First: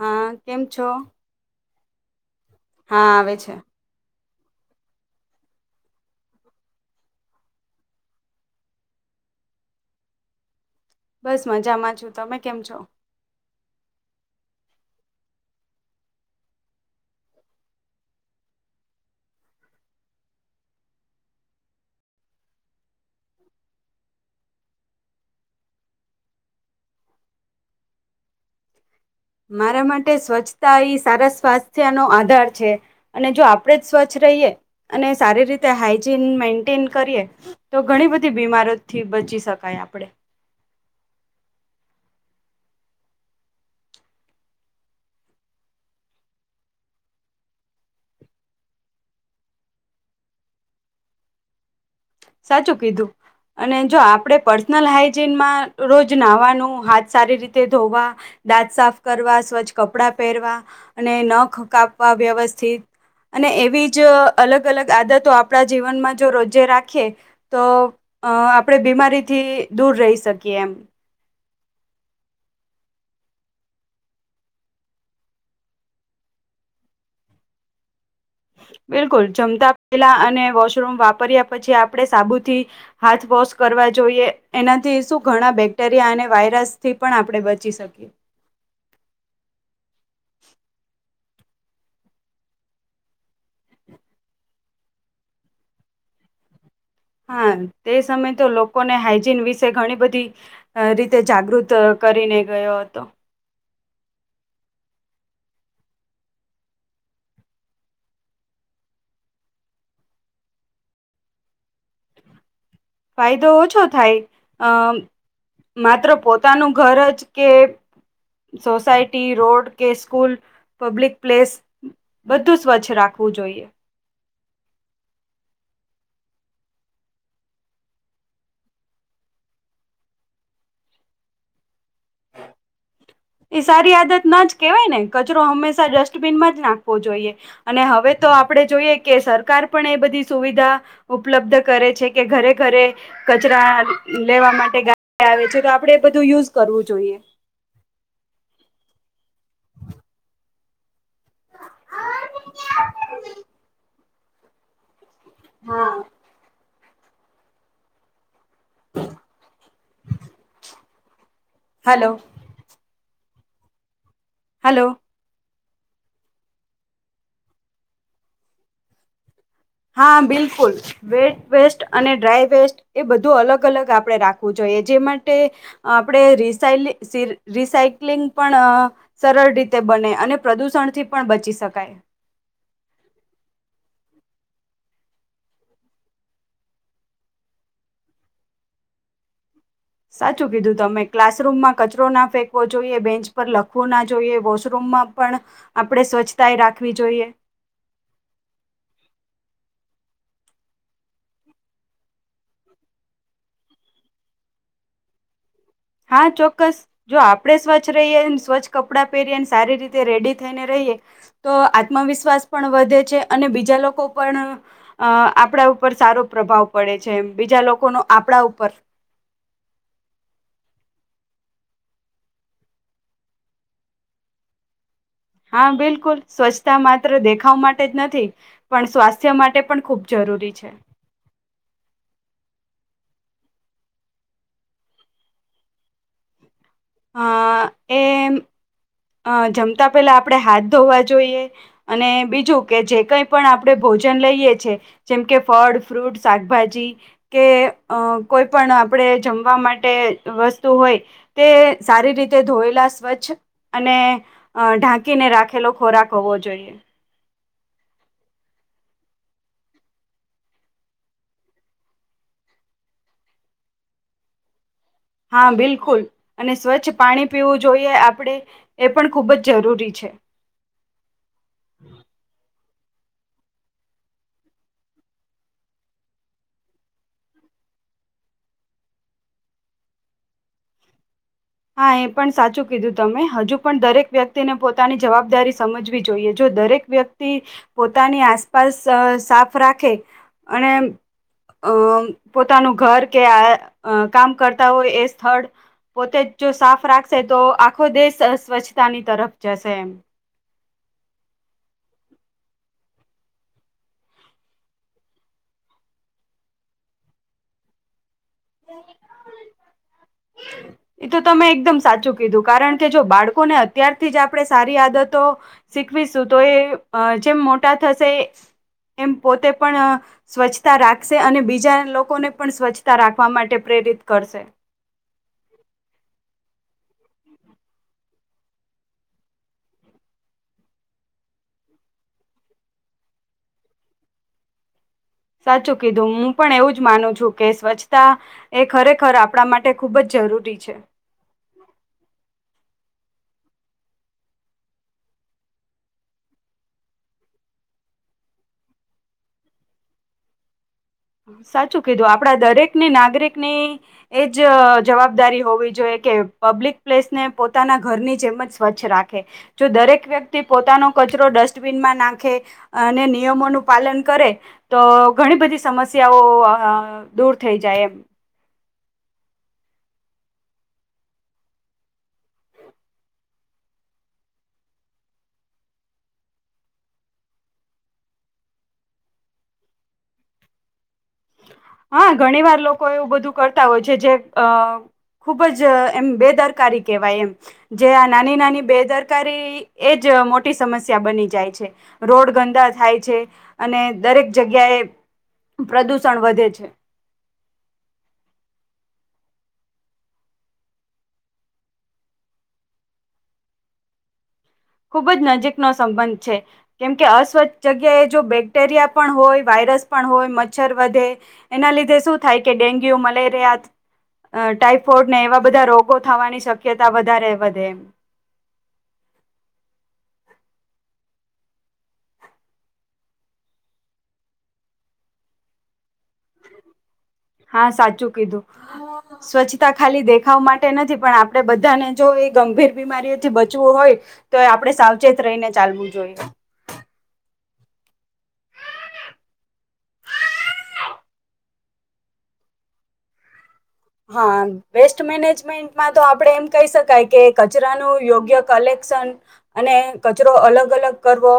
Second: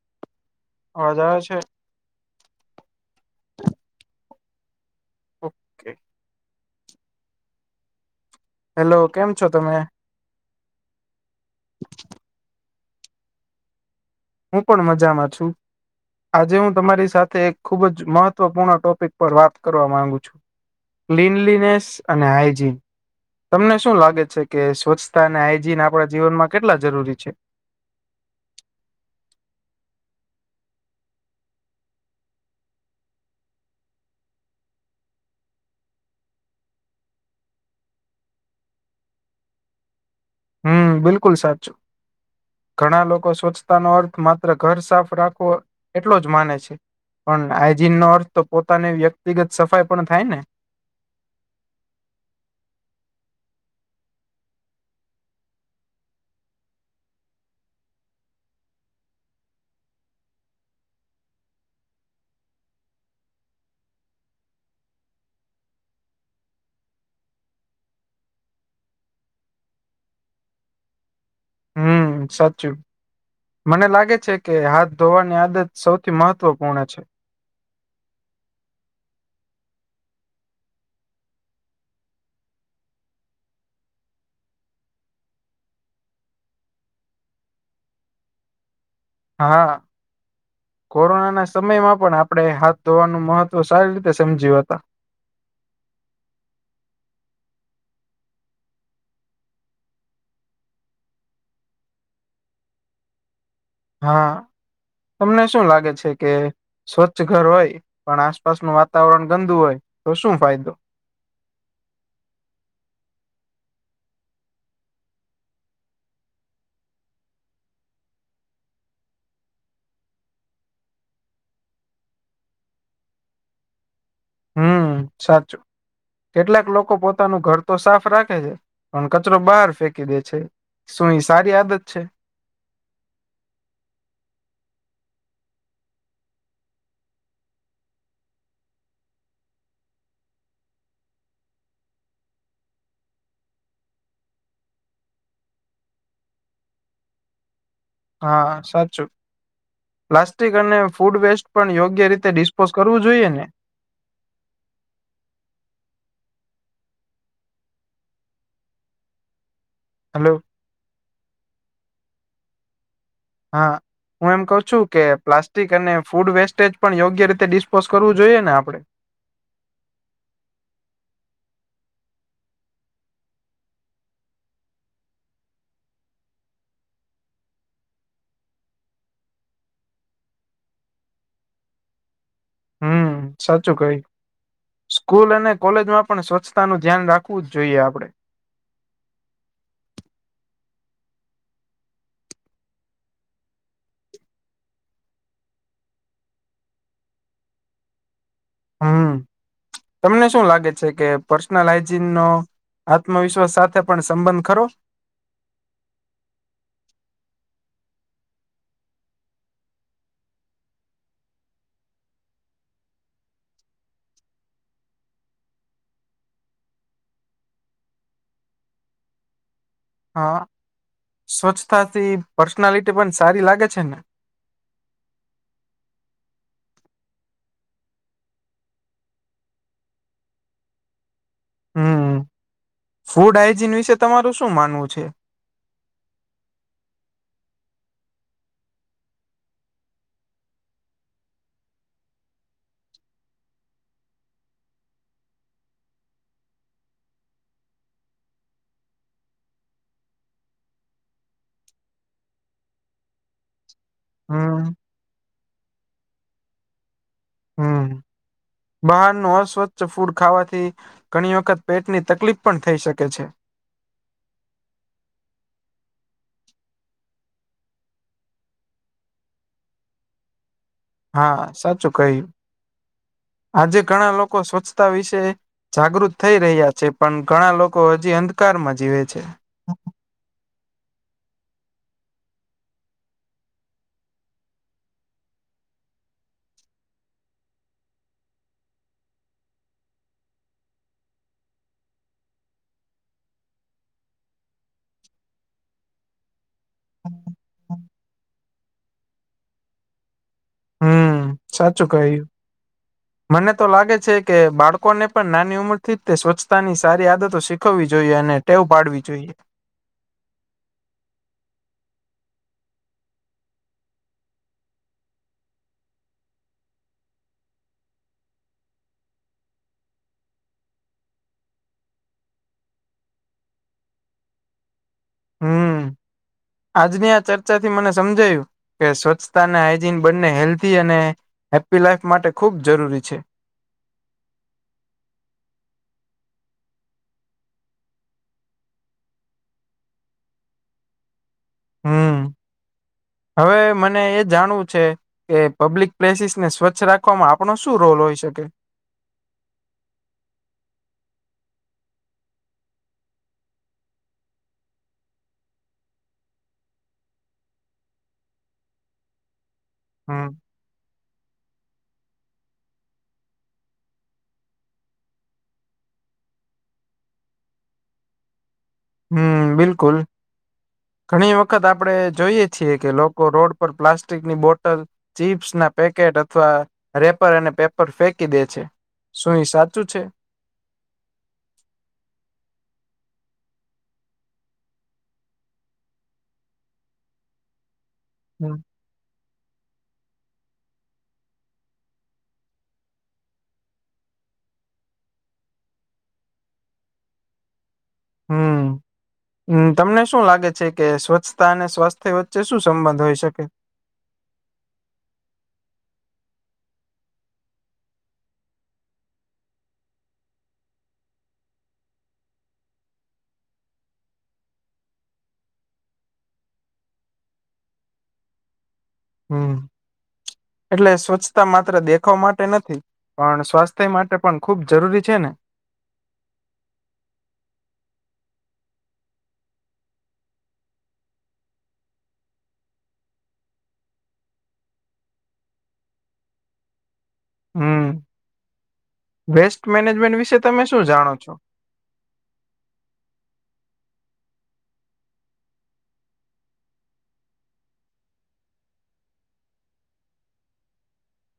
હા કેમ છો અવાજ આવે છે? હા આવે છે. ઓકે હેલો કેમ છો તમે? બસ મજામાં છું. તમે કેમ છો? હું પણ મજામાં છું. આજે હું તમારી સાથે એક ખુબ જ મહત્વપૂર્ણ ટોપિક પર વાત કરવા માંગુ છું. ક્લીનલીનેસ અને હાઈજીન. તમને શું લાગે છે કે સ્વચ્છતા અને હાઈજીન આપણા જીવનમાં કેટલા જરૂરી છે? મારા માટે સ્વચ્છતા ઈ સારા સ્વાસ્થ્યનો આધાર છે. અને જો આપણેે જ સ્વચ્છ રહીએ અને સારી રીતે હાઈજીન મેન્ટેન કરીએ તો ઘણી બધી બીમારોથી બચી શકાય આપડે હમ બિલકુલ સાચું. ઘણા લોકો સ્વચ્છતાનો અર્થ માત્ર ઘર સાફ રાખવો એટલો જ માને છે. પન હાઈજીનનો અર્થ તો પોતાની વ્યક્તિગત સફાઈ પણ થાય ને? સાચું કીધું. અને જો આપણે પર્સનલ હાઈજીનમાં રોજ નાવાનું, હાથ સારી રીતે ધોવા. દાંત સાફ કરવા સ્વચ્છ કપડાં પહેરવા અને નખ કાપવા વ્યવસ્થિત અને એવી જ અલગ અલગ આદતો આપણા જીવનમાં જો રોજે રા ખીએ તો આપણે બીમારીથી દૂર રહી શકીએ એમ હમ સાચું મને લાગે છે, કે હાથ ધોવાની આદત સૌથી મહત્વપૂર્ણ છે. બિલકુલ જમતા પેલા અને વોશરૂમ વાપર્યા પછી આપણે સાબુથી હાથ વોશ કરવા જોઈએ એનાથી શું ઘણા બેક્ટેરિયા અને વાયરસથી પણ આપણે બચી શકીએ હા. કોરોનાના સમયમાં પણ આપણે હાથ ધોવાનું મહત્વ સારી રીતે સમજ્યું હતા હા તે સમયે તો લોકોને હાઈજીન વિશે ઘણી બધી રીતે જાગૃત કરીને ગયો હતો. હા તમને શું લાગે છે, કે? સ્વચ્છ ઘર હોય પણ આસપાસ નું વાતાવરણ ગંદુ હોય તો શું ફાયદો? ફાયદો ઓછો થાય અ માત્ર પોતાનું ઘર જ કે સોસાયટી રોડ કે સ્કૂલ પબ્લિક પ્લેસ બધું સ્વચ્છ રાખવું જોઈએ. હમ સાચું કેટલાક લોકો પોતાનું ઘર તો સાફ રાખે છે, પણ કચરો બહાર ફેંકી દે છે. સુુંઈ સારી આયાદત છે. એ સારી આદત ના જ કેહેવાય ને કચરો હંમેશા ડસ્ટબિનમાં જ નાખવો જોઈએ અને હવે તો આપડે જોઈએ કે સરકાર પણ એ બધી સુવિધા ઉપલબ્ધ કરે છે, કે ઘરે ઘરે કચરા લેવા માટે ગા આવે છે, તો આપડે એ બધું યુઝ કરવું જોઈએ હા સાચું પ્લાસ્ટિક અને ફૂડ વેસ્ટ પણ યોગ્ય રીતે ડિસ્પોઝ કરવું જોઈએ ને હા. હ હાલો. હાલો. હા હું એમ કઉ છું હલો કે પ્લા ટીક અને ફૂડ વેસ્ટેજ પણ યોગ્ય રીતે ડિસ્પોઝ કરવું જોઈએ ને આપણે હા બિલકુલ વેટ વેસ્ટ અને ડ્રાય વેસ્ટ એ બધું અલગ અલગ આપડે રાખવું જોઈએ જે માટે આપણે રિસાયલી રિસાયક્લિંગ પણ સરળ રીતે બને અને પ્રદુષણથી પણ બચી શકાય હમ સાચું કહ્યુ સ્કૂલ અને કોલેજમાં પણ સ્વચ્છતાનું ધ્યાન રાખવું જ જોઈએ આપડે સાચું કીધું તમે ક્લાસરૂમમાં કચરો ના ફેંકવો જોઈએ બેન્ચ પર લખવું ના જોઈએ વોશ રૂમમાં પણ આપણે સ્વચ્છતાએ રાખવી જોઈએ હમ તમને શું લાગે છે, કે પર્સનલાઇઝીગ નો આત્મવિશ્વાસ સાથે પણ સંબંધ ખરો? હા ચોક્કસ જો આપણેે સ્વચ્છ રહીએને સ્વચ્છ કપડાં પહેરીએને સારી રીતે રેડી થઈને રહીએ તો આત્મવિશ્વાસ પણ વધે છે અને બીજા લોકો પણ અ આપણા ઉપર સારો પ્રભાવ પડે છે, બીજા લોકોનો આપણા ઉપર હા. સ્વચ્છતાથી પર્સનાલિટી પણ સારી લાગે છે, ને હા બિલકુલ સ્વચ્છતા માત્ર દેખાવ માટે જ નથી પણ સ્વાસ્થ્ય માટે પણ ખૂબ જરૂરી છે. હમ્મ ફૂડ હાઈજીન વિશે તમારું શું માનવું છે. હા એમ અ જમતા પેલા આપડણે હાથ ધોવા જોઈએ અને બીજું કે જે કઈ પણ આપણે ભોજન લઈએ છે. જેમ કે ફળ ફ્રૂટ શાકભાજી કે કોઈ પણ આપણે જમવા માટે વસ્તુ હોય તે સારી રીતે ધોયેલા સ્વચ્છ અને હમ ઢાંકીને રાખેલો ખોરાક હોવો જોઈએ હમ બહારનું અસ્વચ્છ ફૂડ ખાવાથી ઘણી વખત પેટની તકલીફ પણ થઈ શકે છે. હા બિલકુલ અને સ્વચ્છ પાણી પીવું જોઈએ આપણે એ પણ ખૂબ જ જરૂરી છે. હા સાચું કહ્યું આજે ઘણા લોકો સ્વચ્છતા વિશેય જાગૃત થઈ રહ્યા છે પણ ઘણા લોકો હજી અંધકારમાં જીવે છે. હા એ પણ સાચું કીધું તમે હજુ પણ દરેક વ્યક્તિને પોતાની જવાબદારી સમજવી જોઈએ જો દરેક વ્યક્તિ પોતાની આસપાસ સાફ રાખે અને અ પોતાનું ઘર કે આ કામ કરતા હોય એ સ્થળ પોતે જો સાફ રાખશે તો આખો દેશ અ સ્વચ્છતાની તરફ જશે એમ હમ્મ સાચું કહ્યું હ મને તો લાગે છે કે બાળકોને પણ નાની ઉંમર થી જ તે સ્વચ્છતા ની સારી આદતો શીખવવી જોઈએ અને તેટેવું પાડવી જોઈએ એ એ તો તમે એકદમ સાચું કીધું કારણ કે જો બાળકોને અત્યારથી જ આપણે સારી આદતો શીખવીશું તો એ જેમ મોટા થશે એમ પોતે પણ સ્વચ્છતા રાખશે અને બીજા લોકોને પણ સ્વચ્છતા રાખવા માટે પ્રેરિત કરશે હમ્મ આજની આ ચર્ચા થી મને સમજાયું કે સ્વચ્છતા અને હાઈજીન બંને હેલ્ધી અને હેપ્પી લાઈફ માટે ખુબ જરૂરી છે. સાચું કીધું હું પણ એવું જ માનું છું કે સ્વચ્છતા એ ખરેખર આપણા માટે ખુબ જ જરૂરી છે. હમ્મ હવે મને એ જાણવું છે કે પબ્લિક પ્લેસીસ ને સ્વચ્છ રાખવાવામાં આપણો શું રોલ હોઈ શકે સાચું કીધું આપડા દરેક ને નાગરિક ને એજ જવાબદારી હોવી જોઈએ કે પબ્લિક પ્લેસ ને પોતાના ઘરની જેમ જ સ્વચ્છ રાખે જો દરેક હમ વ્યક્તિ પોતાનો કચરો ડસ્ટબિનમાં નાખે અને નિયમોનું પાલન કરે તો ઘણી બધી સમસ્યાઓ અ દૂર થઈ જાય એમ હમ્મ બિલકુલ ઘણી વખત આપડે જોઈએ છીએ કે લોકો રોડ પર પ્લાસ્ટિકની બોટલ ચીપ્સ ના પેકેટ અથવા રેપર અને પેપર ફેંકી દે છે. શું એ સાચું છે? હા ઘણી વાર લોકો એવું બધું કરતા હોય છે જે અ ખુબ જ એમ બેદરકારી કહેવાય એમ જે આ નાની હમ નાની બેદર સરકારી એજ મોટી સમસ્યા બની જાય છે રોડ ગંદા થાય છે. અને દરેક જગ્યાએ પ્રદુષણ વધે છે. હમ. હમ તમને શું લાગે છે કે સ્વચ્છતા અને સ્વાસ્થ્ય વચ્ચે શું સંબંધ હોઈ શકે. ખુબ જ નજીકનો સંબંધ છે. કેમકે અસ્વચ્છ જગ્યાએ જો બેક્ટેરિયા પણ હોય વાયરસ પણ હોય મચ્છર વધે એના લીધે શું થાય કે ડેન્ગ્યુ મલેરિયા અ ટાઈફોઇડ ને એવા બધા રોગો થવાની શક્યતા વધારે વધે એમ હમ, એટલે સ્વચ્છતા માત્ર દેખાવ માટે નથી. પણ સ્વાસ્થ્ય માટે પણ ખુબ જરૂરી છે ને. હા સાચું કીધું. સ્વચ્છતા ખાલી દેખાવ માટે નથી પણ આપડે બધાને જો એ ગંભીર બીમારીઓથી બચવું હોય. તો એ આપડણે સાવચેત રહીને ચાલવું જોઈએ. હમ, બેસ્ટ મેનેજમેન્ટ વિશે તમે શું જાણો છો? હા વેસ્ટ મેનેજમેન્ટ તો આપડે એમ કહી શકાય કે કચરાનું યોગ્ય કલેક્શન અને કચરો અલગ અલગ કરવો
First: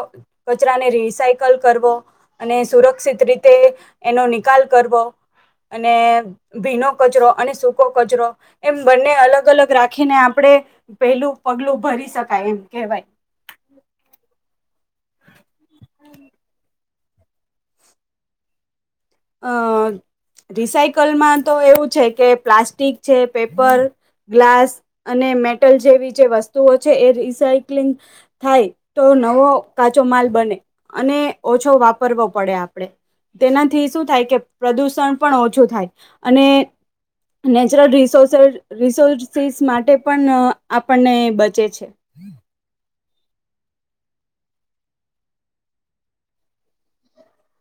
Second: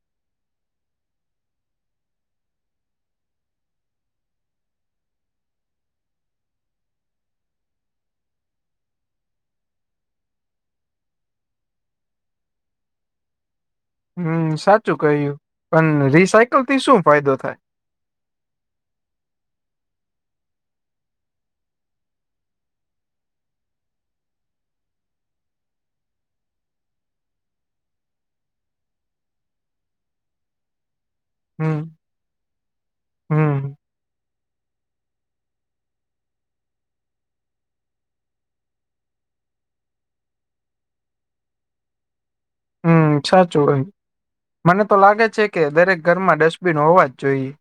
કચરાને રિસાયકલ કરવો. અને સુરક્ષિત રીતે એનો નિકાલ કરવો, અને ભીનો કચરો અને સૂકો કચરો, એમ બંને અલગ અલગ રાખીને આપણે પેલું પગલું ભરી શકાય એમ કેવાય. હમ સાચું કહ્યું, પણ હમ. રિસાયકલ થી શું ફાયદો થાય? અ રિસાયકલમાં તો એવું છે કે પ્લાસ્ટિક છે પેપર ગ્લાસ અને મેટલ જેવી જે વસ્તુઓ છે એ રિસાયક્લિંગ. થાય તો નવો કાચો માલ બને અને ઓછો હમ વાપરવો પડે આપણેે, હમ તેનાથી શું થાય કે પ્રદુષણ પણ ઓછું થાય, અને નેચરલ રિસોર્સે રિસોર્સસ માટે પણ આપણને બચે છે. હમ સાચું, હોય મને તો લાગે છે કે દરેક ઘરમાં ડસ્ટબીન હોવા જ જોઈએ.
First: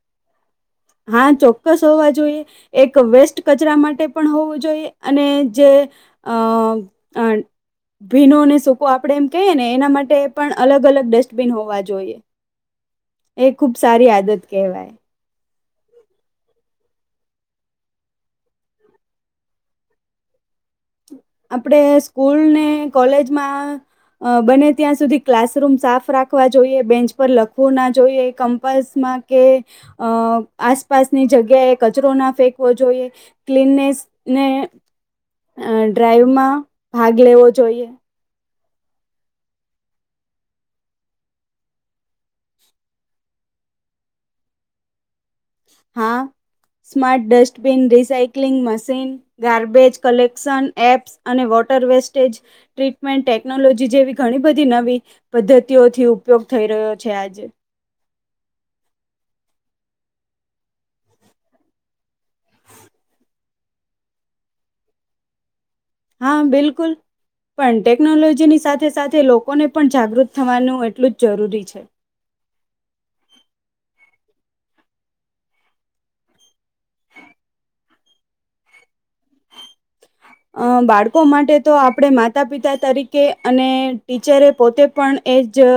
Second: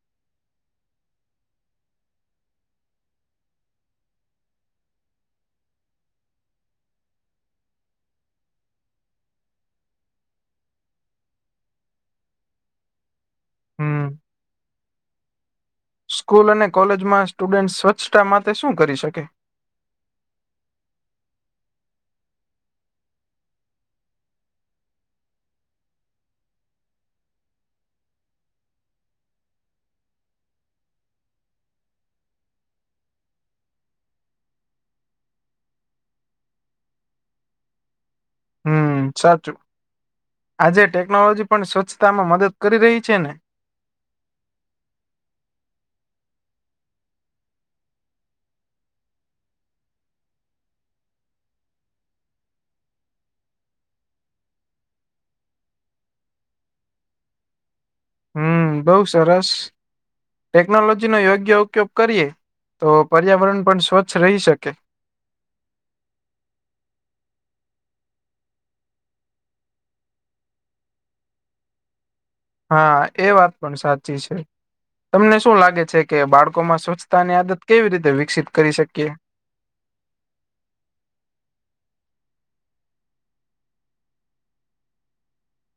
હા ચોક્કસ હોવા જોઈએ. એક વેસ્ટ કચરા માટે પણ હોવું જોઈએ અને જે અ અ ભીનો ને સૂકો આપડે એમ કહીએ ને એના માટે પણ અલગ અલગ ડસ્ટબીન હોવા જોઈએ. એ ખુબ હમ સારી આદત કહેવાય. સ્કૂલ અને કોલેજમાં સ્ટુડન્ટ સ્વચ્છતા માટે શું કરી શકે? આપણેે સ્કૂલ ને કોલેજમાં અ બને ત્યાં સુધી ક્લાસરૂમ સાફ રાખવા જોઈએ બેન્ચ પર લખવું ના જોઈએ કમ્પસમાં કે, અ આસપાસની જગ્યાએ કચરો ના ફેંકવો જોઈએ. ક્લીનનેસ ને ડ્રાઈવ માં ભાગ લેવો જોઈએ. હમ સાચું, આજે ટેકનોલોજી પણ સ્વચ્છતામાં મદદ કરી રહી છે ને. હા smart dustbin recycling machine. Garbage collection apps અને વોટર વેસ્ટેજ. ટ્રીટમેન્ટ ટેકનોલોજી જેવી ઘણી બધી નવી પદ્ધતિઓથી ઉપયોગ થઈ રહ્યો છે આજે. હમ બઉ સરસ. ટેકનોલોજી નો યોગ્ય ઉપયોગ કરીએ, તો પર્યાવરણ પણ સ્વચ્છ રહી શકે. હા બિલકુલ. પણ ટેકનોલોજીની સાથે સાથે લોકોને પણ જાગૃત થવાનું એટલું જ જરૂરી છે. હા એ વાત પણ સાચી છે. તમને શું લાગે છે કે બાળકોમાં સ્વચ્છતા ની આદત કેવી રીતે વિકસિત કરી શકીએ? બાળકો માટે તો આપણે માતા પિતા તરીકે અને ટીચરે પોતે પણ એ જ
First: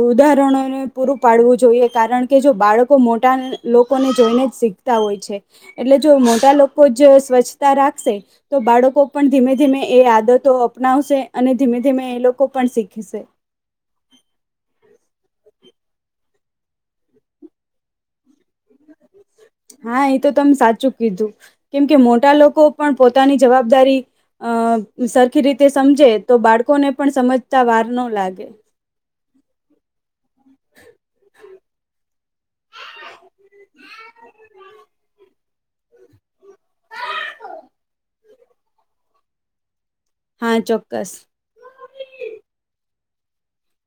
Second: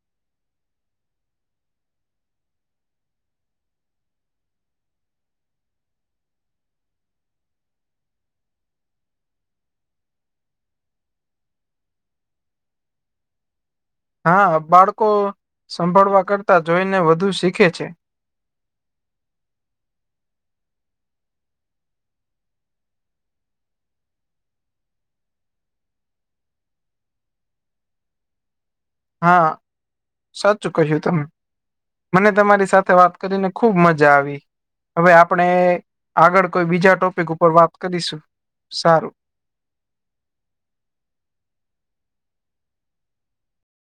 ઉદાહરણોને પૂરું પાડવું જોઈએ કારણ કે જો બાળકો મોટા લોકોને જોઈને જ શીખ્. હોય છે એટલે જો મોટા લોકો જ સ્વચ્છતા રાખશે તો બાળકો પણ ધીમે ધીમે એ આદતો અપનાવશે અને ધીમે ધીમે એ લોકો પણ શીખશે. હા બાળકો સંભળવા કરતા, જોઈને વધુ શીખે છે. હા એ તો તમે સાચું કીધું, કેમ કે મોટા લોકો પણ પોતાની જવાબદારી અ સરખી રીતે સમજે તો બાળકોને પણ સમજતા વાર ન લાગે. હા સાચું કહ્યું તમે. મને તમારી સાથે વાત કરીને ખુબ મજા આવી, હવે આપણે આગળ કોઈ બીજા ટોપિક ઉપર વાત કરીશું. સારું. હા ચોક્કસ.